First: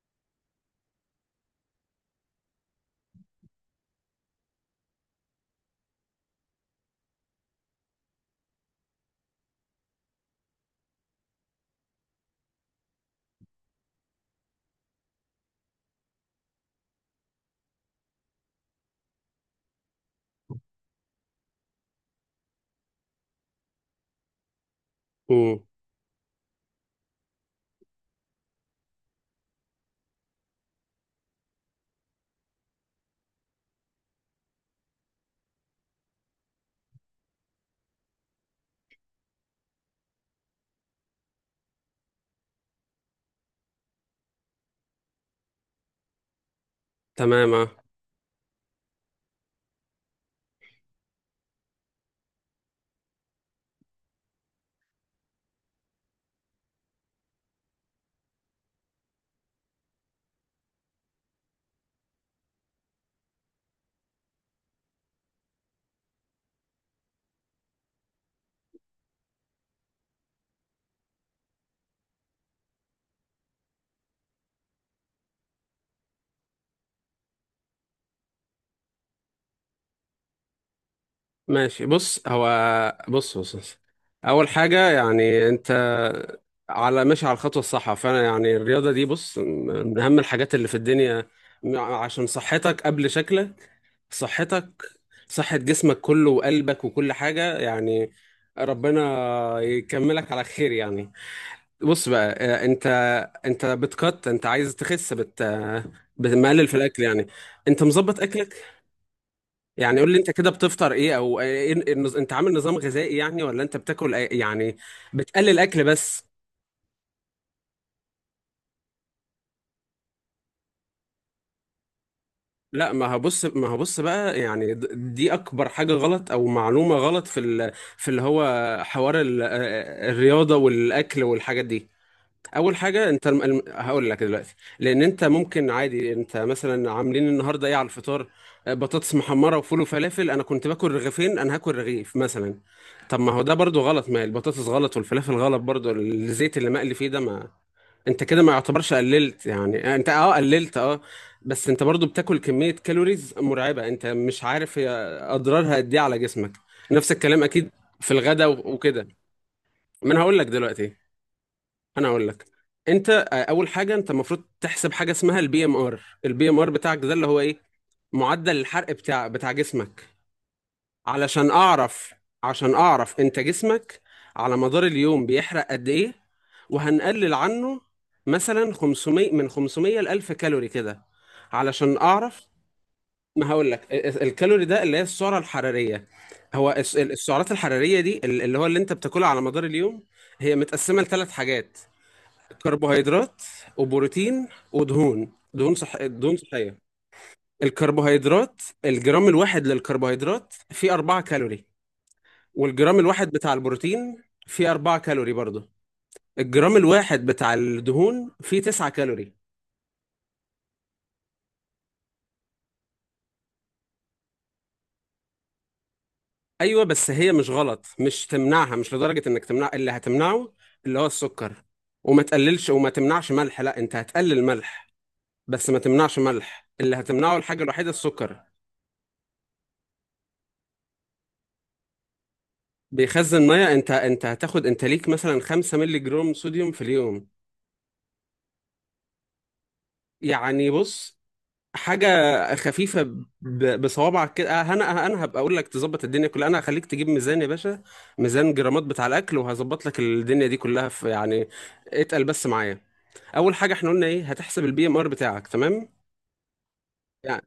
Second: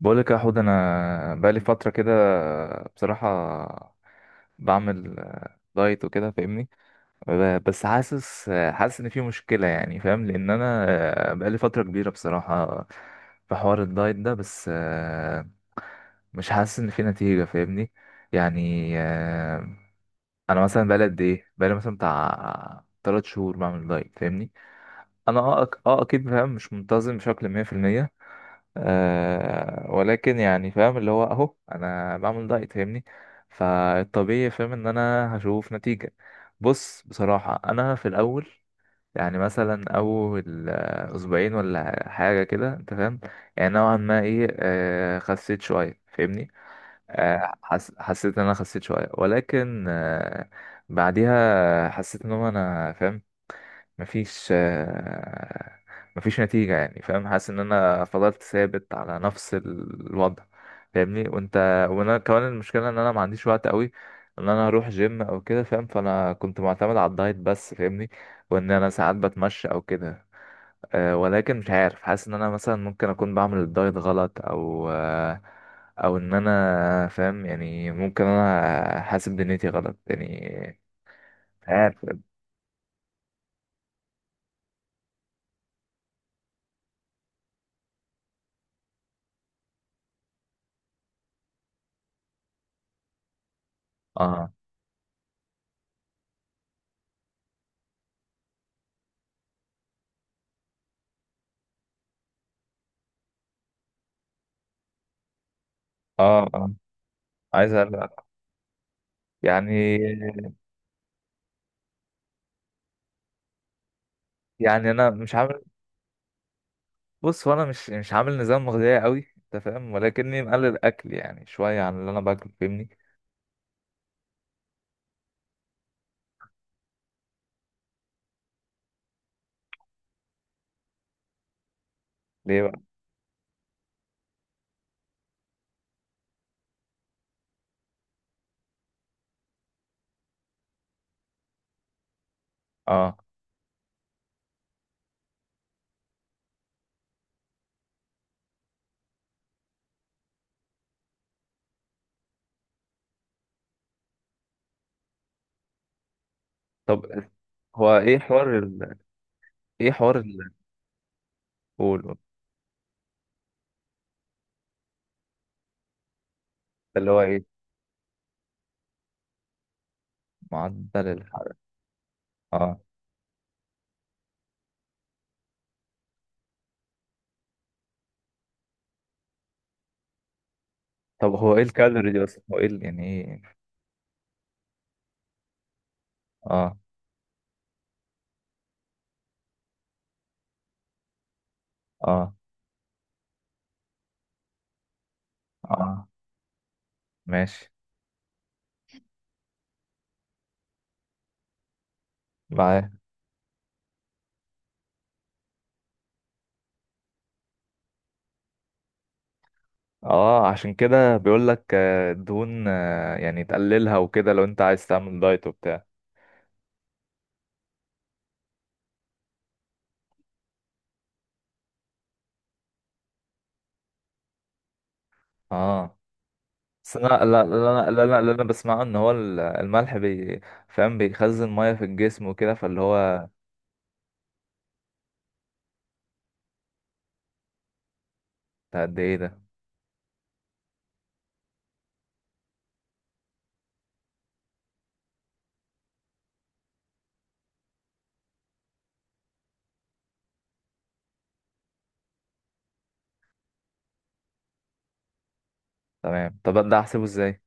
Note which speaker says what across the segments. Speaker 1: بقولك يا حود، انا بقالي فتره كده بصراحه، بعمل دايت وكده فاهمني. بس حاسس حاسس ان في مشكله يعني، فاهم، لان انا بقالي فتره كبيره بصراحه في حوار الدايت ده، بس مش حاسس ان في نتيجه فاهمني. يعني انا مثلا بقالي قد ايه، بقالي مثلا بتاع 3 شهور بعمل دايت فاهمني. انا
Speaker 2: امم.
Speaker 1: اكيد فاهم، مش منتظم بشكل 100%. ولكن يعني فاهم، اللي هو اهو انا بعمل دايت فاهمني، فالطبيعي فاهم ان انا هشوف نتيجة. بص بصراحة، انا في الاول يعني مثلا اول اسبوعين ولا حاجة كده، انت فاهم، يعني نوعا ما ايه، خسيت شوية فاهمني.
Speaker 2: تمام آه.
Speaker 1: حسيت ان انا خسيت شويه، ولكن بعديها حسيت ان هو انا فاهم، مفيش مفيش نتيجه يعني، فاهم، حاسس ان انا فضلت ثابت على نفس الوضع فاهمني. وانت، وانا كمان المشكله ان انا ما عنديش وقت قوي ان انا اروح جيم او كده فاهم، فانا كنت معتمد على الدايت بس فاهمني، وان انا ساعات بتمشى او كده. أه، ولكن مش عارف، حاسس ان انا مثلا ممكن اكون بعمل الدايت غلط، او ان انا فاهم، يعني ممكن انا حاسب دنيتي غلط يعني. مش
Speaker 2: ماشي،
Speaker 1: عارف.
Speaker 2: بص هو. بص بص بص. اول حاجه، يعني انت على ماشي على الخطوه الصح، فانا يعني الرياضه دي، بص، من اهم الحاجات اللي في الدنيا. عشان صحتك قبل شكلك،
Speaker 1: اه
Speaker 2: صحتك، صحه جسمك كله وقلبك وكل حاجه يعني. ربنا يكملك على خير يعني. بص بقى، انت انت بتقط انت عايز تخس بت
Speaker 1: اه
Speaker 2: بتقلل
Speaker 1: اه،
Speaker 2: في الاكل يعني.
Speaker 1: عايز
Speaker 2: انت مظبط
Speaker 1: أقلق.
Speaker 2: اكلك
Speaker 1: يعني،
Speaker 2: يعني؟ قول لي انت كده بتفطر ايه، او ايه انت عامل نظام غذائي يعني، ولا انت يعني
Speaker 1: يعني انا مش
Speaker 2: بتقلل
Speaker 1: عامل.
Speaker 2: اكل بس؟
Speaker 1: بص، هو انا مش عامل نظام غذائي قوي انت فاهم، ولكني مقلل اكل يعني شويه عن اللي انا باكله فاهمني.
Speaker 2: لا، ما هبص ما هبص بقى، يعني دي اكبر حاجة غلط او معلومة غلط في في اللي هو حوار الرياضة والاكل والحاجات دي.
Speaker 1: ليه
Speaker 2: اول
Speaker 1: بقى؟
Speaker 2: حاجه، انت هقول لك دلوقتي. لان انت ممكن عادي انت مثلا عاملين النهارده ايه على الفطار. بطاطس محمره وفول وفلافل، انا كنت باكل رغيفين، انا هاكل رغيف مثلا.
Speaker 1: اه.
Speaker 2: طب ما هو ده برضو غلط، ما البطاطس غلط والفلافل غلط برضو، الزيت اللي مقلي فيه ده ما. انت كده ما يعتبرش قللت، يعني انت اه قللت اه، بس انت برضو بتاكل كمية كالوريز مرعبة. انت مش عارف هي اضرارها قد ايه على جسمك.
Speaker 1: طب
Speaker 2: نفس الكلام اكيد
Speaker 1: هو
Speaker 2: في
Speaker 1: ايه
Speaker 2: الغداء
Speaker 1: حوار ال...؟
Speaker 2: وكده.
Speaker 1: ايه
Speaker 2: ما
Speaker 1: حوار
Speaker 2: انا هقول لك
Speaker 1: ال...؟
Speaker 2: دلوقتي.
Speaker 1: قول
Speaker 2: انا
Speaker 1: قول.
Speaker 2: اقول لك، انت اول حاجه انت المفروض تحسب حاجه اسمها البي ام ار. البي ام ار بتاعك
Speaker 1: اللي
Speaker 2: ده
Speaker 1: هو
Speaker 2: اللي هو
Speaker 1: ايه؟
Speaker 2: ايه؟ معدل الحرق بتاع جسمك.
Speaker 1: معدل
Speaker 2: علشان
Speaker 1: الحرق؟
Speaker 2: اعرف، عشان
Speaker 1: اه.
Speaker 2: اعرف انت جسمك على مدار اليوم بيحرق قد ايه، وهنقلل عنه مثلا 500، من 500 ل 1000 كالوري كده.
Speaker 1: طب هو ايه
Speaker 2: علشان
Speaker 1: الكالوري دي اصلا؟
Speaker 2: اعرف،
Speaker 1: هو ايه ال- يعني
Speaker 2: ما
Speaker 1: ايه؟
Speaker 2: هقول لك الكالوري ده اللي هي السعره الحراريه. هو
Speaker 1: اه.
Speaker 2: السعرات الحراريه دي اللي هو اللي انت بتاكلها على مدار اليوم، هي متقسمه لثلاث حاجات:
Speaker 1: اه.
Speaker 2: كربوهيدرات وبروتين ودهون. دهون، صح،
Speaker 1: اه
Speaker 2: دهون صحيه.
Speaker 1: ماشي.
Speaker 2: الكربوهيدرات، الجرام الواحد للكربوهيدرات فيه 4 كالوري،
Speaker 1: معاه.
Speaker 2: والجرام الواحد بتاع البروتين فيه 4 كالوري برضه، الجرام الواحد بتاع الدهون فيه 9 كالوري.
Speaker 1: اه، عشان كده بيقول لك دهون يعني تقللها وكده لو انت عايز تعمل دايت وبتاع.
Speaker 2: ايوه، بس هي مش غلط، مش تمنعها، مش لدرجه انك تمنع. اللي هتمنعه اللي هو السكر. وما تقللش وما تمنعش ملح، لا، انت هتقلل ملح، بس ما
Speaker 1: اه،
Speaker 2: تمنعش ملح. اللي
Speaker 1: بس انا،
Speaker 2: هتمنعه
Speaker 1: لا لا
Speaker 2: الحاجه الوحيده
Speaker 1: لا لا لا لا، انا
Speaker 2: السكر.
Speaker 1: بسمعه ان هو الملح بي، فاهم، بيخزن ميه في الجسم وكده، فاللي هو.
Speaker 2: بيخزن ميه. انت هتاخد انت ليك مثلا 5 مللي جرام صوديوم في اليوم.
Speaker 1: ده قد ايه ده؟
Speaker 2: يعني بص، حاجه خفيفه، بصوابعك كده. أه، انا أه، انا هبقى اقول لك تظبط الدنيا كلها، انا هخليك تجيب ميزان يا باشا، ميزان جرامات بتاع الاكل، وهظبط لك الدنيا دي كلها في يعني. اتقل بس معايا. اول حاجه، احنا قلنا ايه؟ هتحسب البي ام ار بتاعك، تمام؟
Speaker 1: تمام. طب ده احسبه ازاي؟
Speaker 2: يعني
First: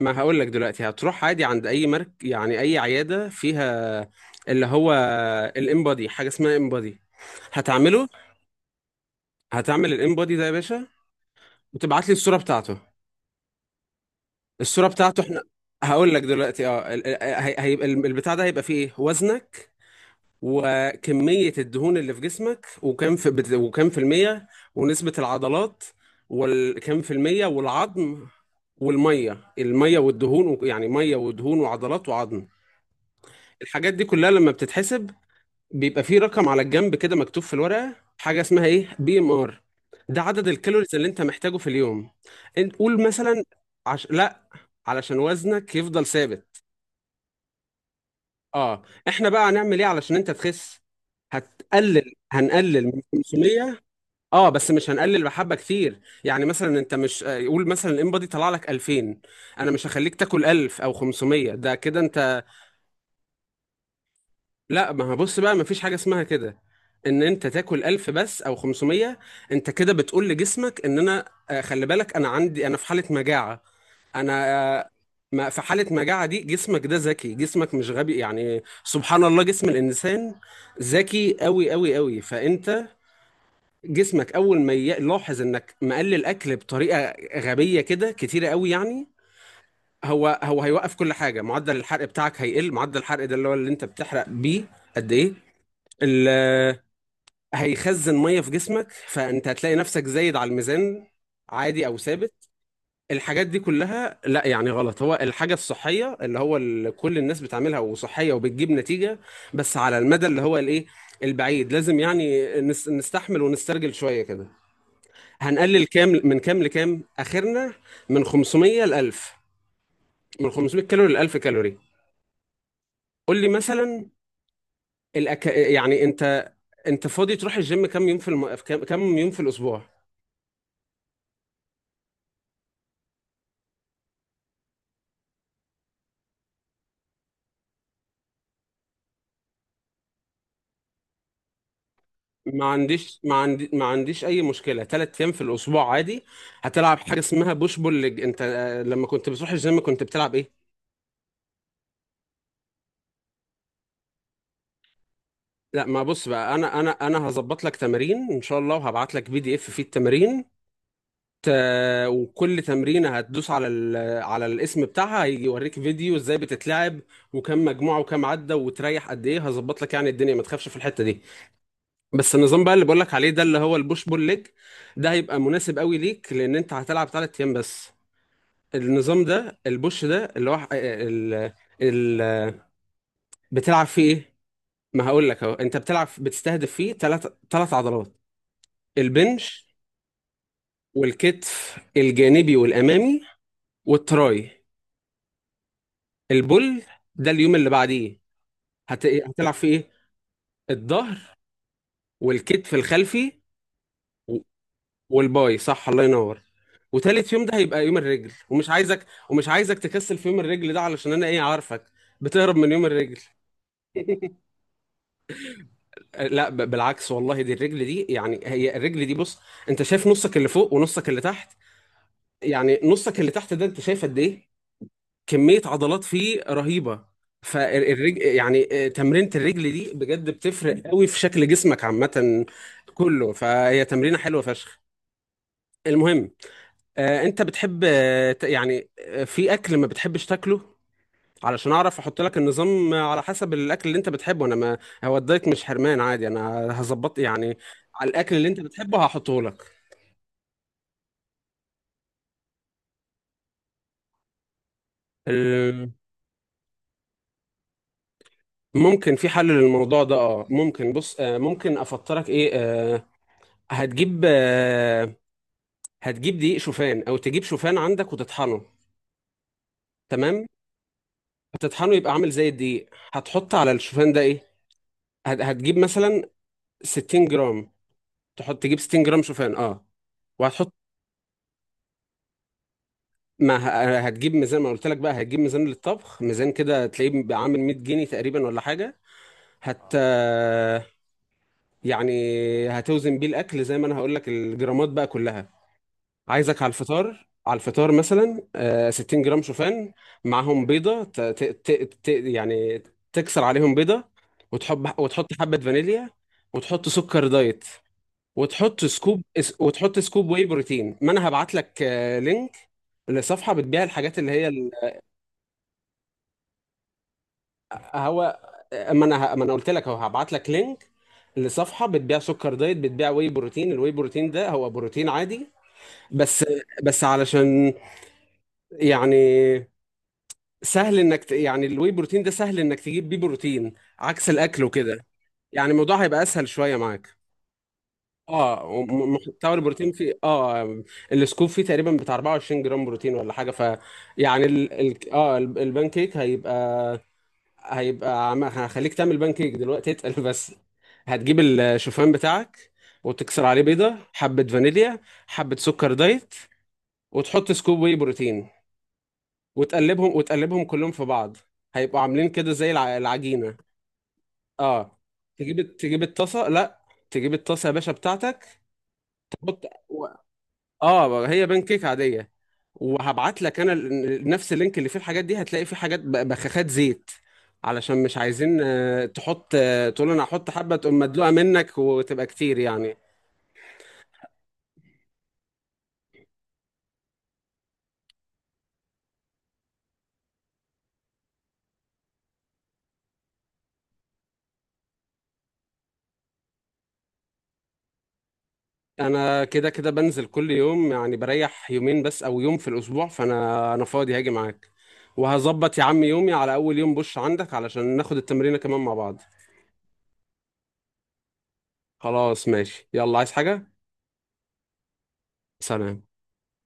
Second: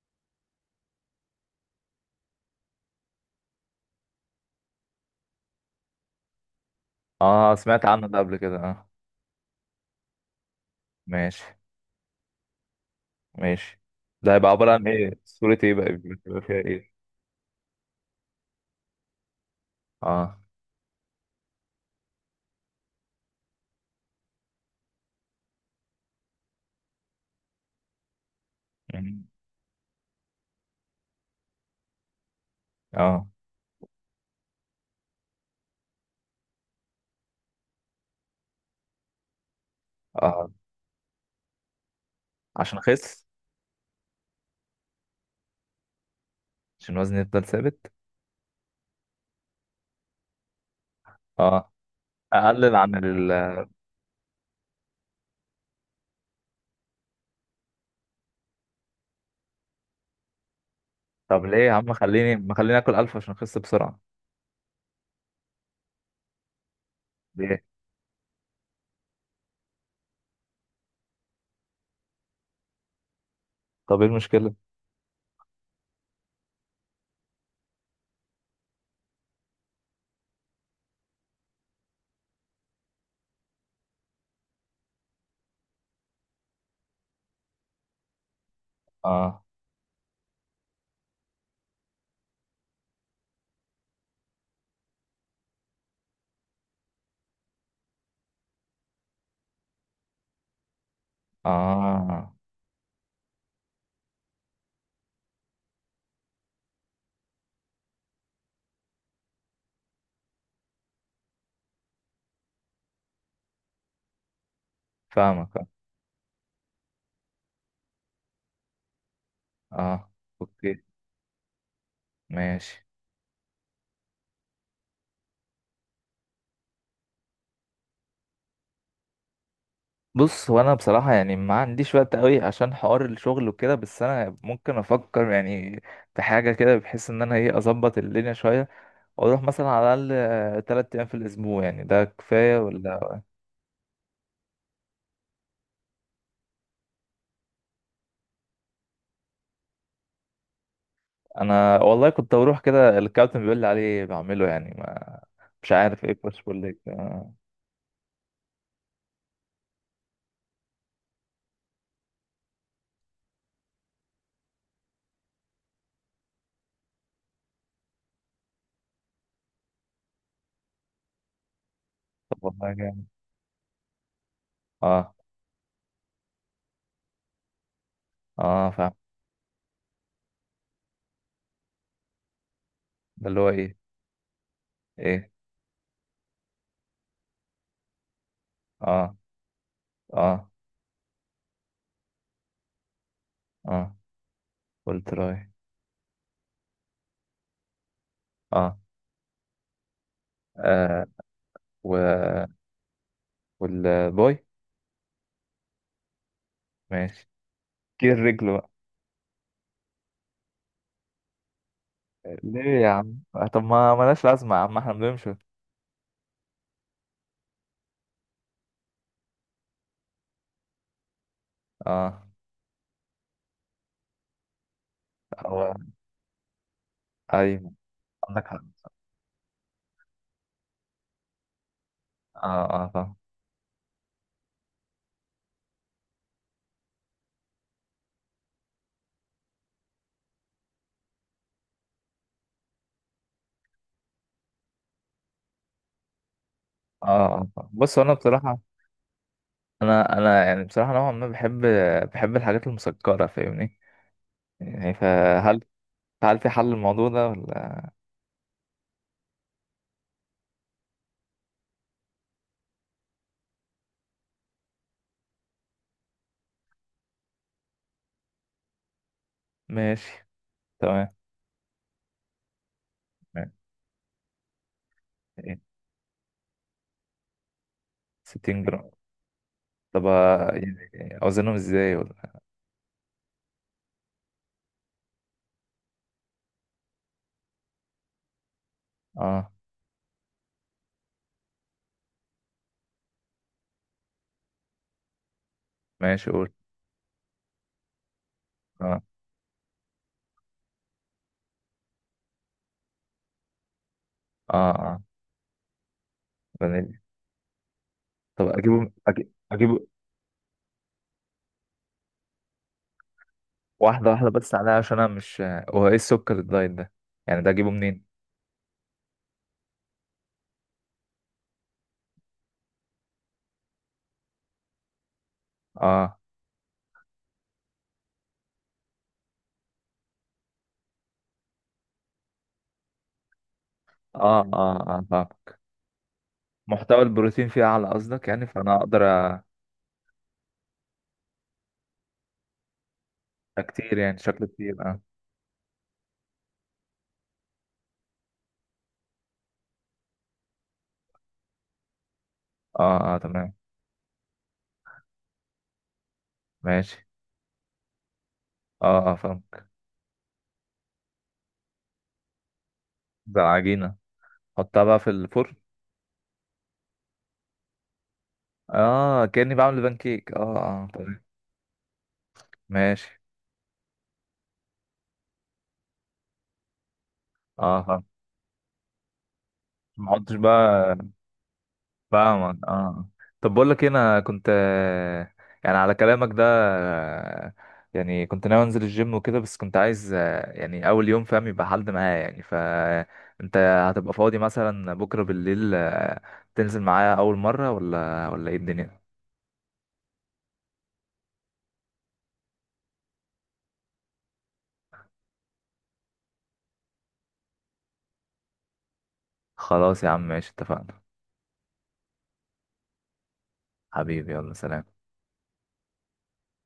Speaker 2: ما هقول لك دلوقتي هتروح عادي عند اي مرك، يعني اي عياده فيها اللي هو الامبادي، حاجه اسمها امبادي.
Speaker 1: اه، سمعت عنه
Speaker 2: هتعمله،
Speaker 1: ده قبل كده، اه.
Speaker 2: هتعمل الانبودي ده يا باشا،
Speaker 1: ماشي.
Speaker 2: وتبعت لي الصوره بتاعته.
Speaker 1: ماشي. ده هيبقى عبارة عن
Speaker 2: الصوره
Speaker 1: ايه؟
Speaker 2: بتاعته احنا
Speaker 1: صورة ايه بقى
Speaker 2: هقول لك
Speaker 1: بيبقى فيها
Speaker 2: دلوقتي،
Speaker 1: ايه؟
Speaker 2: هيبقى البتاع ده هيبقى فيه ايه: وزنك
Speaker 1: اه.
Speaker 2: وكميه الدهون اللي في جسمك، وكم في الميه، ونسبه العضلات وكم في الميه، والعظم.
Speaker 1: مم.
Speaker 2: والميه والدهون يعني ميه ودهون وعضلات وعظم.
Speaker 1: اه
Speaker 2: الحاجات دي كلها لما بتتحسب، بيبقى فيه رقم على الجنب كده مكتوب في الورقة، حاجة اسمها ايه، بي ام ار. ده عدد
Speaker 1: اه،
Speaker 2: الكالوريز اللي انت محتاجه في اليوم. انت
Speaker 1: عشان
Speaker 2: قول
Speaker 1: اخس.
Speaker 2: مثلا، لا، علشان وزنك يفضل ثابت.
Speaker 1: عشان وزني يفضل ثابت.
Speaker 2: اه، احنا بقى هنعمل ايه علشان انت تخس؟
Speaker 1: اه.
Speaker 2: هتقلل،
Speaker 1: اقلل
Speaker 2: هنقلل
Speaker 1: عن
Speaker 2: من
Speaker 1: ال.
Speaker 2: 500. اه بس مش هنقلل بحبة كتير، يعني مثلا انت مش، قول مثلا الانبادي طلع لك 2000، انا مش هخليك تاكل 1000 او
Speaker 1: طب
Speaker 2: 500،
Speaker 1: ليه يا
Speaker 2: ده
Speaker 1: عم؟
Speaker 2: كده
Speaker 1: خليني،
Speaker 2: انت.
Speaker 1: ما خليني اكل الف عشان اخس بسرعه.
Speaker 2: لا ما هبص بقى، ما فيش حاجة اسمها كده، ان انت
Speaker 1: ليه؟
Speaker 2: تاكل 1000 بس او 500. انت كده بتقول لجسمك ان انا، خلي بالك، انا عندي، انا في حالة مجاعة.
Speaker 1: طب ايه
Speaker 2: انا
Speaker 1: المشكله؟
Speaker 2: آه، ما في حالة مجاعة دي، جسمك ده ذكي، جسمك مش غبي يعني، سبحان الله، جسم الانسان ذكي قوي قوي قوي. فانت جسمك اول ما يلاحظ انك مقلل اكل بطريقة غبية كده كتيرة قوي يعني،
Speaker 1: اه
Speaker 2: هو هيوقف كل حاجة، معدل الحرق بتاعك هيقل، معدل الحرق ده اللي هو اللي انت بتحرق بيه قد ايه. ال- هيخزن ميه في جسمك، فانت هتلاقي نفسك زايد على الميزان عادي، او
Speaker 1: اه
Speaker 2: ثابت. الحاجات دي كلها، لا يعني غلط، هو الحاجه الصحيه اللي هو كل الناس بتعملها وصحيه وبتجيب نتيجه، بس على المدى اللي هو الايه، البعيد، لازم يعني نستحمل ونسترجل شويه كده.
Speaker 1: فاهمك، اه،
Speaker 2: هنقلل كام من كام لكام؟ اخرنا من 500 ل 1000،
Speaker 1: آه.
Speaker 2: من 500
Speaker 1: اوكي،
Speaker 2: كالوري ل 1000 كالوري.
Speaker 1: ماشي.
Speaker 2: قول لي مثلا، يعني انت، انت فاضي تروح الجيم كام يوم في كام يوم في الاسبوع؟
Speaker 1: بص هو انا بصراحه يعني ما عنديش وقت قوي عشان حوار الشغل وكده، بس انا ممكن افكر يعني في حاجه كده، بحيث ان انا ايه اظبط الدنيا شويه واروح مثلا على الاقل ثلاث ايام في الاسبوع، يعني ده كفايه
Speaker 2: ما
Speaker 1: ولا؟
Speaker 2: عنديش، ما عندي، ما عنديش اي مشكله، ثلاث ايام في الاسبوع عادي. هتلعب حاجه اسمها بوش بول ليج. انت، لما كنت بتروح الجيم كنت بتلعب ايه؟
Speaker 1: انا والله كنت بروح كده، الكابتن بيقول لي عليه بعمله يعني، ما مش
Speaker 2: لا ما
Speaker 1: عارف ايه،
Speaker 2: بص
Speaker 1: كوتش،
Speaker 2: بقى،
Speaker 1: بقول لك.
Speaker 2: انا هظبط لك تمارين ان شاء الله، وهبعت لك بي دي اف فيه التمارين. ت... وكل تمرينه هتدوس على على الاسم بتاعها، هيجي يوريك فيديو ازاي بتتلعب وكم مجموعه وكم عده وتريح قد ايه. هظبط لك يعني الدنيا، ما تخافش في الحته دي. بس
Speaker 1: طب
Speaker 2: النظام
Speaker 1: والله
Speaker 2: بقى اللي بقول
Speaker 1: جامد.
Speaker 2: لك عليه ده اللي هو البوش بول ليج، ده
Speaker 1: اه
Speaker 2: هيبقى مناسب قوي ليك، لان انت هتلعب ثلاث ايام بس.
Speaker 1: اه فاهم.
Speaker 2: النظام ده البوش ده اللي هو ال...
Speaker 1: ده اللي هو ايه؟
Speaker 2: بتلعب فيه ايه؟ ما هقول
Speaker 1: ايه؟
Speaker 2: لك اهو، انت بتلعب بتستهدف فيه ثلاث عضلات:
Speaker 1: اه.
Speaker 2: البنش
Speaker 1: اه.
Speaker 2: والكتف الجانبي والامامي
Speaker 1: اه.
Speaker 2: والتراي.
Speaker 1: قلت له ايه؟
Speaker 2: البول ده اليوم اللي بعديه،
Speaker 1: اه.
Speaker 2: هتلعب فيه ايه؟
Speaker 1: آه،
Speaker 2: الظهر
Speaker 1: و.
Speaker 2: والكتف الخلفي
Speaker 1: والبوي.
Speaker 2: و- والباي، صح، الله ينور.
Speaker 1: ماشي.
Speaker 2: وتالت يوم ده هيبقى يوم
Speaker 1: كير
Speaker 2: الرجل،
Speaker 1: رجله
Speaker 2: ومش
Speaker 1: بقى.
Speaker 2: عايزك ومش عايزك تكسل في يوم الرجل ده، علشان انا ايه، عارفك بتهرب من
Speaker 1: ليه
Speaker 2: يوم
Speaker 1: يا عم؟
Speaker 2: الرجل.
Speaker 1: طب ما ملهاش لازمة يا عم، احنا بنمشي.
Speaker 2: لا بالعكس والله، دي الرجل دي يعني، هي الرجل دي، بص، انت شايف نصك اللي فوق ونصك اللي تحت؟
Speaker 1: اه.
Speaker 2: يعني نصك اللي تحت ده انت شايف قد ايه كمية
Speaker 1: هو.
Speaker 2: عضلات فيه رهيبة.
Speaker 1: ايوه.
Speaker 2: فالرجل
Speaker 1: عندك حق.
Speaker 2: يعني، تمرينة الرجل دي بجد بتفرق قوي في شكل جسمك عامة
Speaker 1: اه اه فاهم.
Speaker 2: كله. فهي تمرينة حلوة فشخ. المهم، انت بتحب، في اكل ما بتحبش تاكله؟ علشان اعرف احط لك النظام على حسب الاكل اللي انت بتحبه، انا ما، هو الدايت مش حرمان عادي، انا
Speaker 1: اه
Speaker 2: هظبط
Speaker 1: اه
Speaker 2: يعني
Speaker 1: فاهم. بص
Speaker 2: على
Speaker 1: انا
Speaker 2: الاكل اللي
Speaker 1: بصراحة،
Speaker 2: انت بتحبه هحطه لك.
Speaker 1: انا انا يعني بصراحة نوعا ما بحب، بحب الحاجات المسكرة فاهمني، يعني فهل،
Speaker 2: ال-
Speaker 1: هل في حل للموضوع ده ولا؟
Speaker 2: ممكن في حل للموضوع ده، اه ممكن، بص، ممكن افطرك ايه، هتجيب آه، هتجيب دقيق شوفان، او تجيب شوفان عندك وتطحنه.
Speaker 1: ماشي.
Speaker 2: تمام،
Speaker 1: تمام.
Speaker 2: هتطحنه يبقى عامل زي الدقيق، هتحط على الشوفان ده ايه،
Speaker 1: ماشي.
Speaker 2: هتجيب مثلا 60 جرام، تحط
Speaker 1: 60
Speaker 2: تجيب
Speaker 1: جرام.
Speaker 2: 60 جرام شوفان اه،
Speaker 1: طب
Speaker 2: وهتحط.
Speaker 1: يعني اوزنهم ازاي ولا؟
Speaker 2: ما ه- هتجيب ميزان، ما قلت لك بقى، هتجيب ميزان للطبخ، ميزان كده تلاقيه بقى عامل 100 جنيه تقريبا ولا حاجه.
Speaker 1: اه.
Speaker 2: هت يعني هتوزن بيه الاكل زي ما انا هقول لك الجرامات بقى كلها.
Speaker 1: ماشي، قول.
Speaker 2: عايزك على الفطار، على الفطار مثلا،
Speaker 1: اه
Speaker 2: 60 جرام شوفان، معاهم بيضه، ت... ت... ت... ت... يعني تكسر عليهم بيضه،
Speaker 1: اه اه.
Speaker 2: وتحط حبه فانيليا، وتحط
Speaker 1: فانيليا.
Speaker 2: سكر دايت،
Speaker 1: طب اجيبه اجيبه.
Speaker 2: وتحط سكوب واي بروتين. ما انا هبعت لك، لينك لصفحه بتبيع
Speaker 1: واحدة
Speaker 2: الحاجات
Speaker 1: واحدة
Speaker 2: اللي
Speaker 1: بس
Speaker 2: هي
Speaker 1: عليها عشان انا مش. هو ايه السكر الدايت ده يعني، ده اجيبه منين؟
Speaker 2: هو. ما انا قلت لك هو هبعت لك لينك لصفحه بتبيع سكر دايت، بتبيع واي بروتين. الواي بروتين ده هو بروتين عادي،
Speaker 1: اه
Speaker 2: بس، بس علشان يعني سهل انك يعني الواي بروتين ده سهل انك تجيب بيه بروتين عكس
Speaker 1: اه اه
Speaker 2: الاكل
Speaker 1: اه،
Speaker 2: وكده،
Speaker 1: فاهمك.
Speaker 2: يعني الموضوع هيبقى اسهل شويه
Speaker 1: محتوى
Speaker 2: معاك.
Speaker 1: البروتين فيه اعلى قصدك يعني،
Speaker 2: اه
Speaker 1: فانا اقدر.
Speaker 2: محتوى البروتين فيه اه، السكوب فيه تقريبا بتاع 24 جرام بروتين ولا حاجه، ف
Speaker 1: كتير يعني،
Speaker 2: يعني
Speaker 1: شكله كتير، اه.
Speaker 2: اه البان كيك هيبقى، هيبقى هخليك تعمل بان كيك دلوقتي. اتقل بس، هتجيب الشوفان بتاعك،
Speaker 1: اه اه
Speaker 2: وتكسر
Speaker 1: تمام.
Speaker 2: عليه بيضة، حبة فانيليا، حبة سكر دايت،
Speaker 1: ماشي.
Speaker 2: وتحط سكوب واي بروتين،
Speaker 1: اه اه فاهمك.
Speaker 2: وتقلبهم، كلهم في بعض، هيبقوا عاملين كده زي
Speaker 1: ده
Speaker 2: العجينة،
Speaker 1: العجينة، حطها بقى
Speaker 2: اه.
Speaker 1: في الفرن.
Speaker 2: تجيب الطاسة، لا، تجيب الطاسة يا باشا بتاعتك،
Speaker 1: اه، كأني
Speaker 2: تحط،
Speaker 1: بعمل بانكيك، اه اه تمام.
Speaker 2: اه، هي بانكيك عاديه.
Speaker 1: ماشي
Speaker 2: وهبعت لك انا نفس اللينك اللي فيه الحاجات دي، هتلاقي فيه حاجات بخاخات زيت،
Speaker 1: اه فاهم.
Speaker 2: علشان مش عايزين، آه، تحط آه،
Speaker 1: ما
Speaker 2: تقول انا
Speaker 1: حطش
Speaker 2: هحط حبه
Speaker 1: بقى.
Speaker 2: تقوم مدلوقه منك وتبقى
Speaker 1: فاهمك
Speaker 2: كتير
Speaker 1: اه،
Speaker 2: يعني.
Speaker 1: آه. طب بقول لك إيه، انا كنت يعني على كلامك ده يعني كنت ناوي انزل الجيم وكده، بس كنت عايز يعني اول يوم فاهم يبقى حد معايا يعني، فانت هتبقى فاضي مثلا بكرة بالليل؟ تنزل معايا اول مرة ولا، ولا ايه الدنيا؟
Speaker 2: انا كده كده بنزل كل يوم، يعني بريح يومين بس او يوم في الاسبوع، فانا، فاضي، هاجي معاك وهظبط يا عم يومي على اول يوم بوش عندك علشان ناخد التمرينه كمان مع بعض.
Speaker 1: خلاص يا عم، ماشي، اتفقنا.
Speaker 2: خلاص ماشي، يلا، عايز حاجه؟
Speaker 1: حبيبي يلا سلام.
Speaker 2: سلام.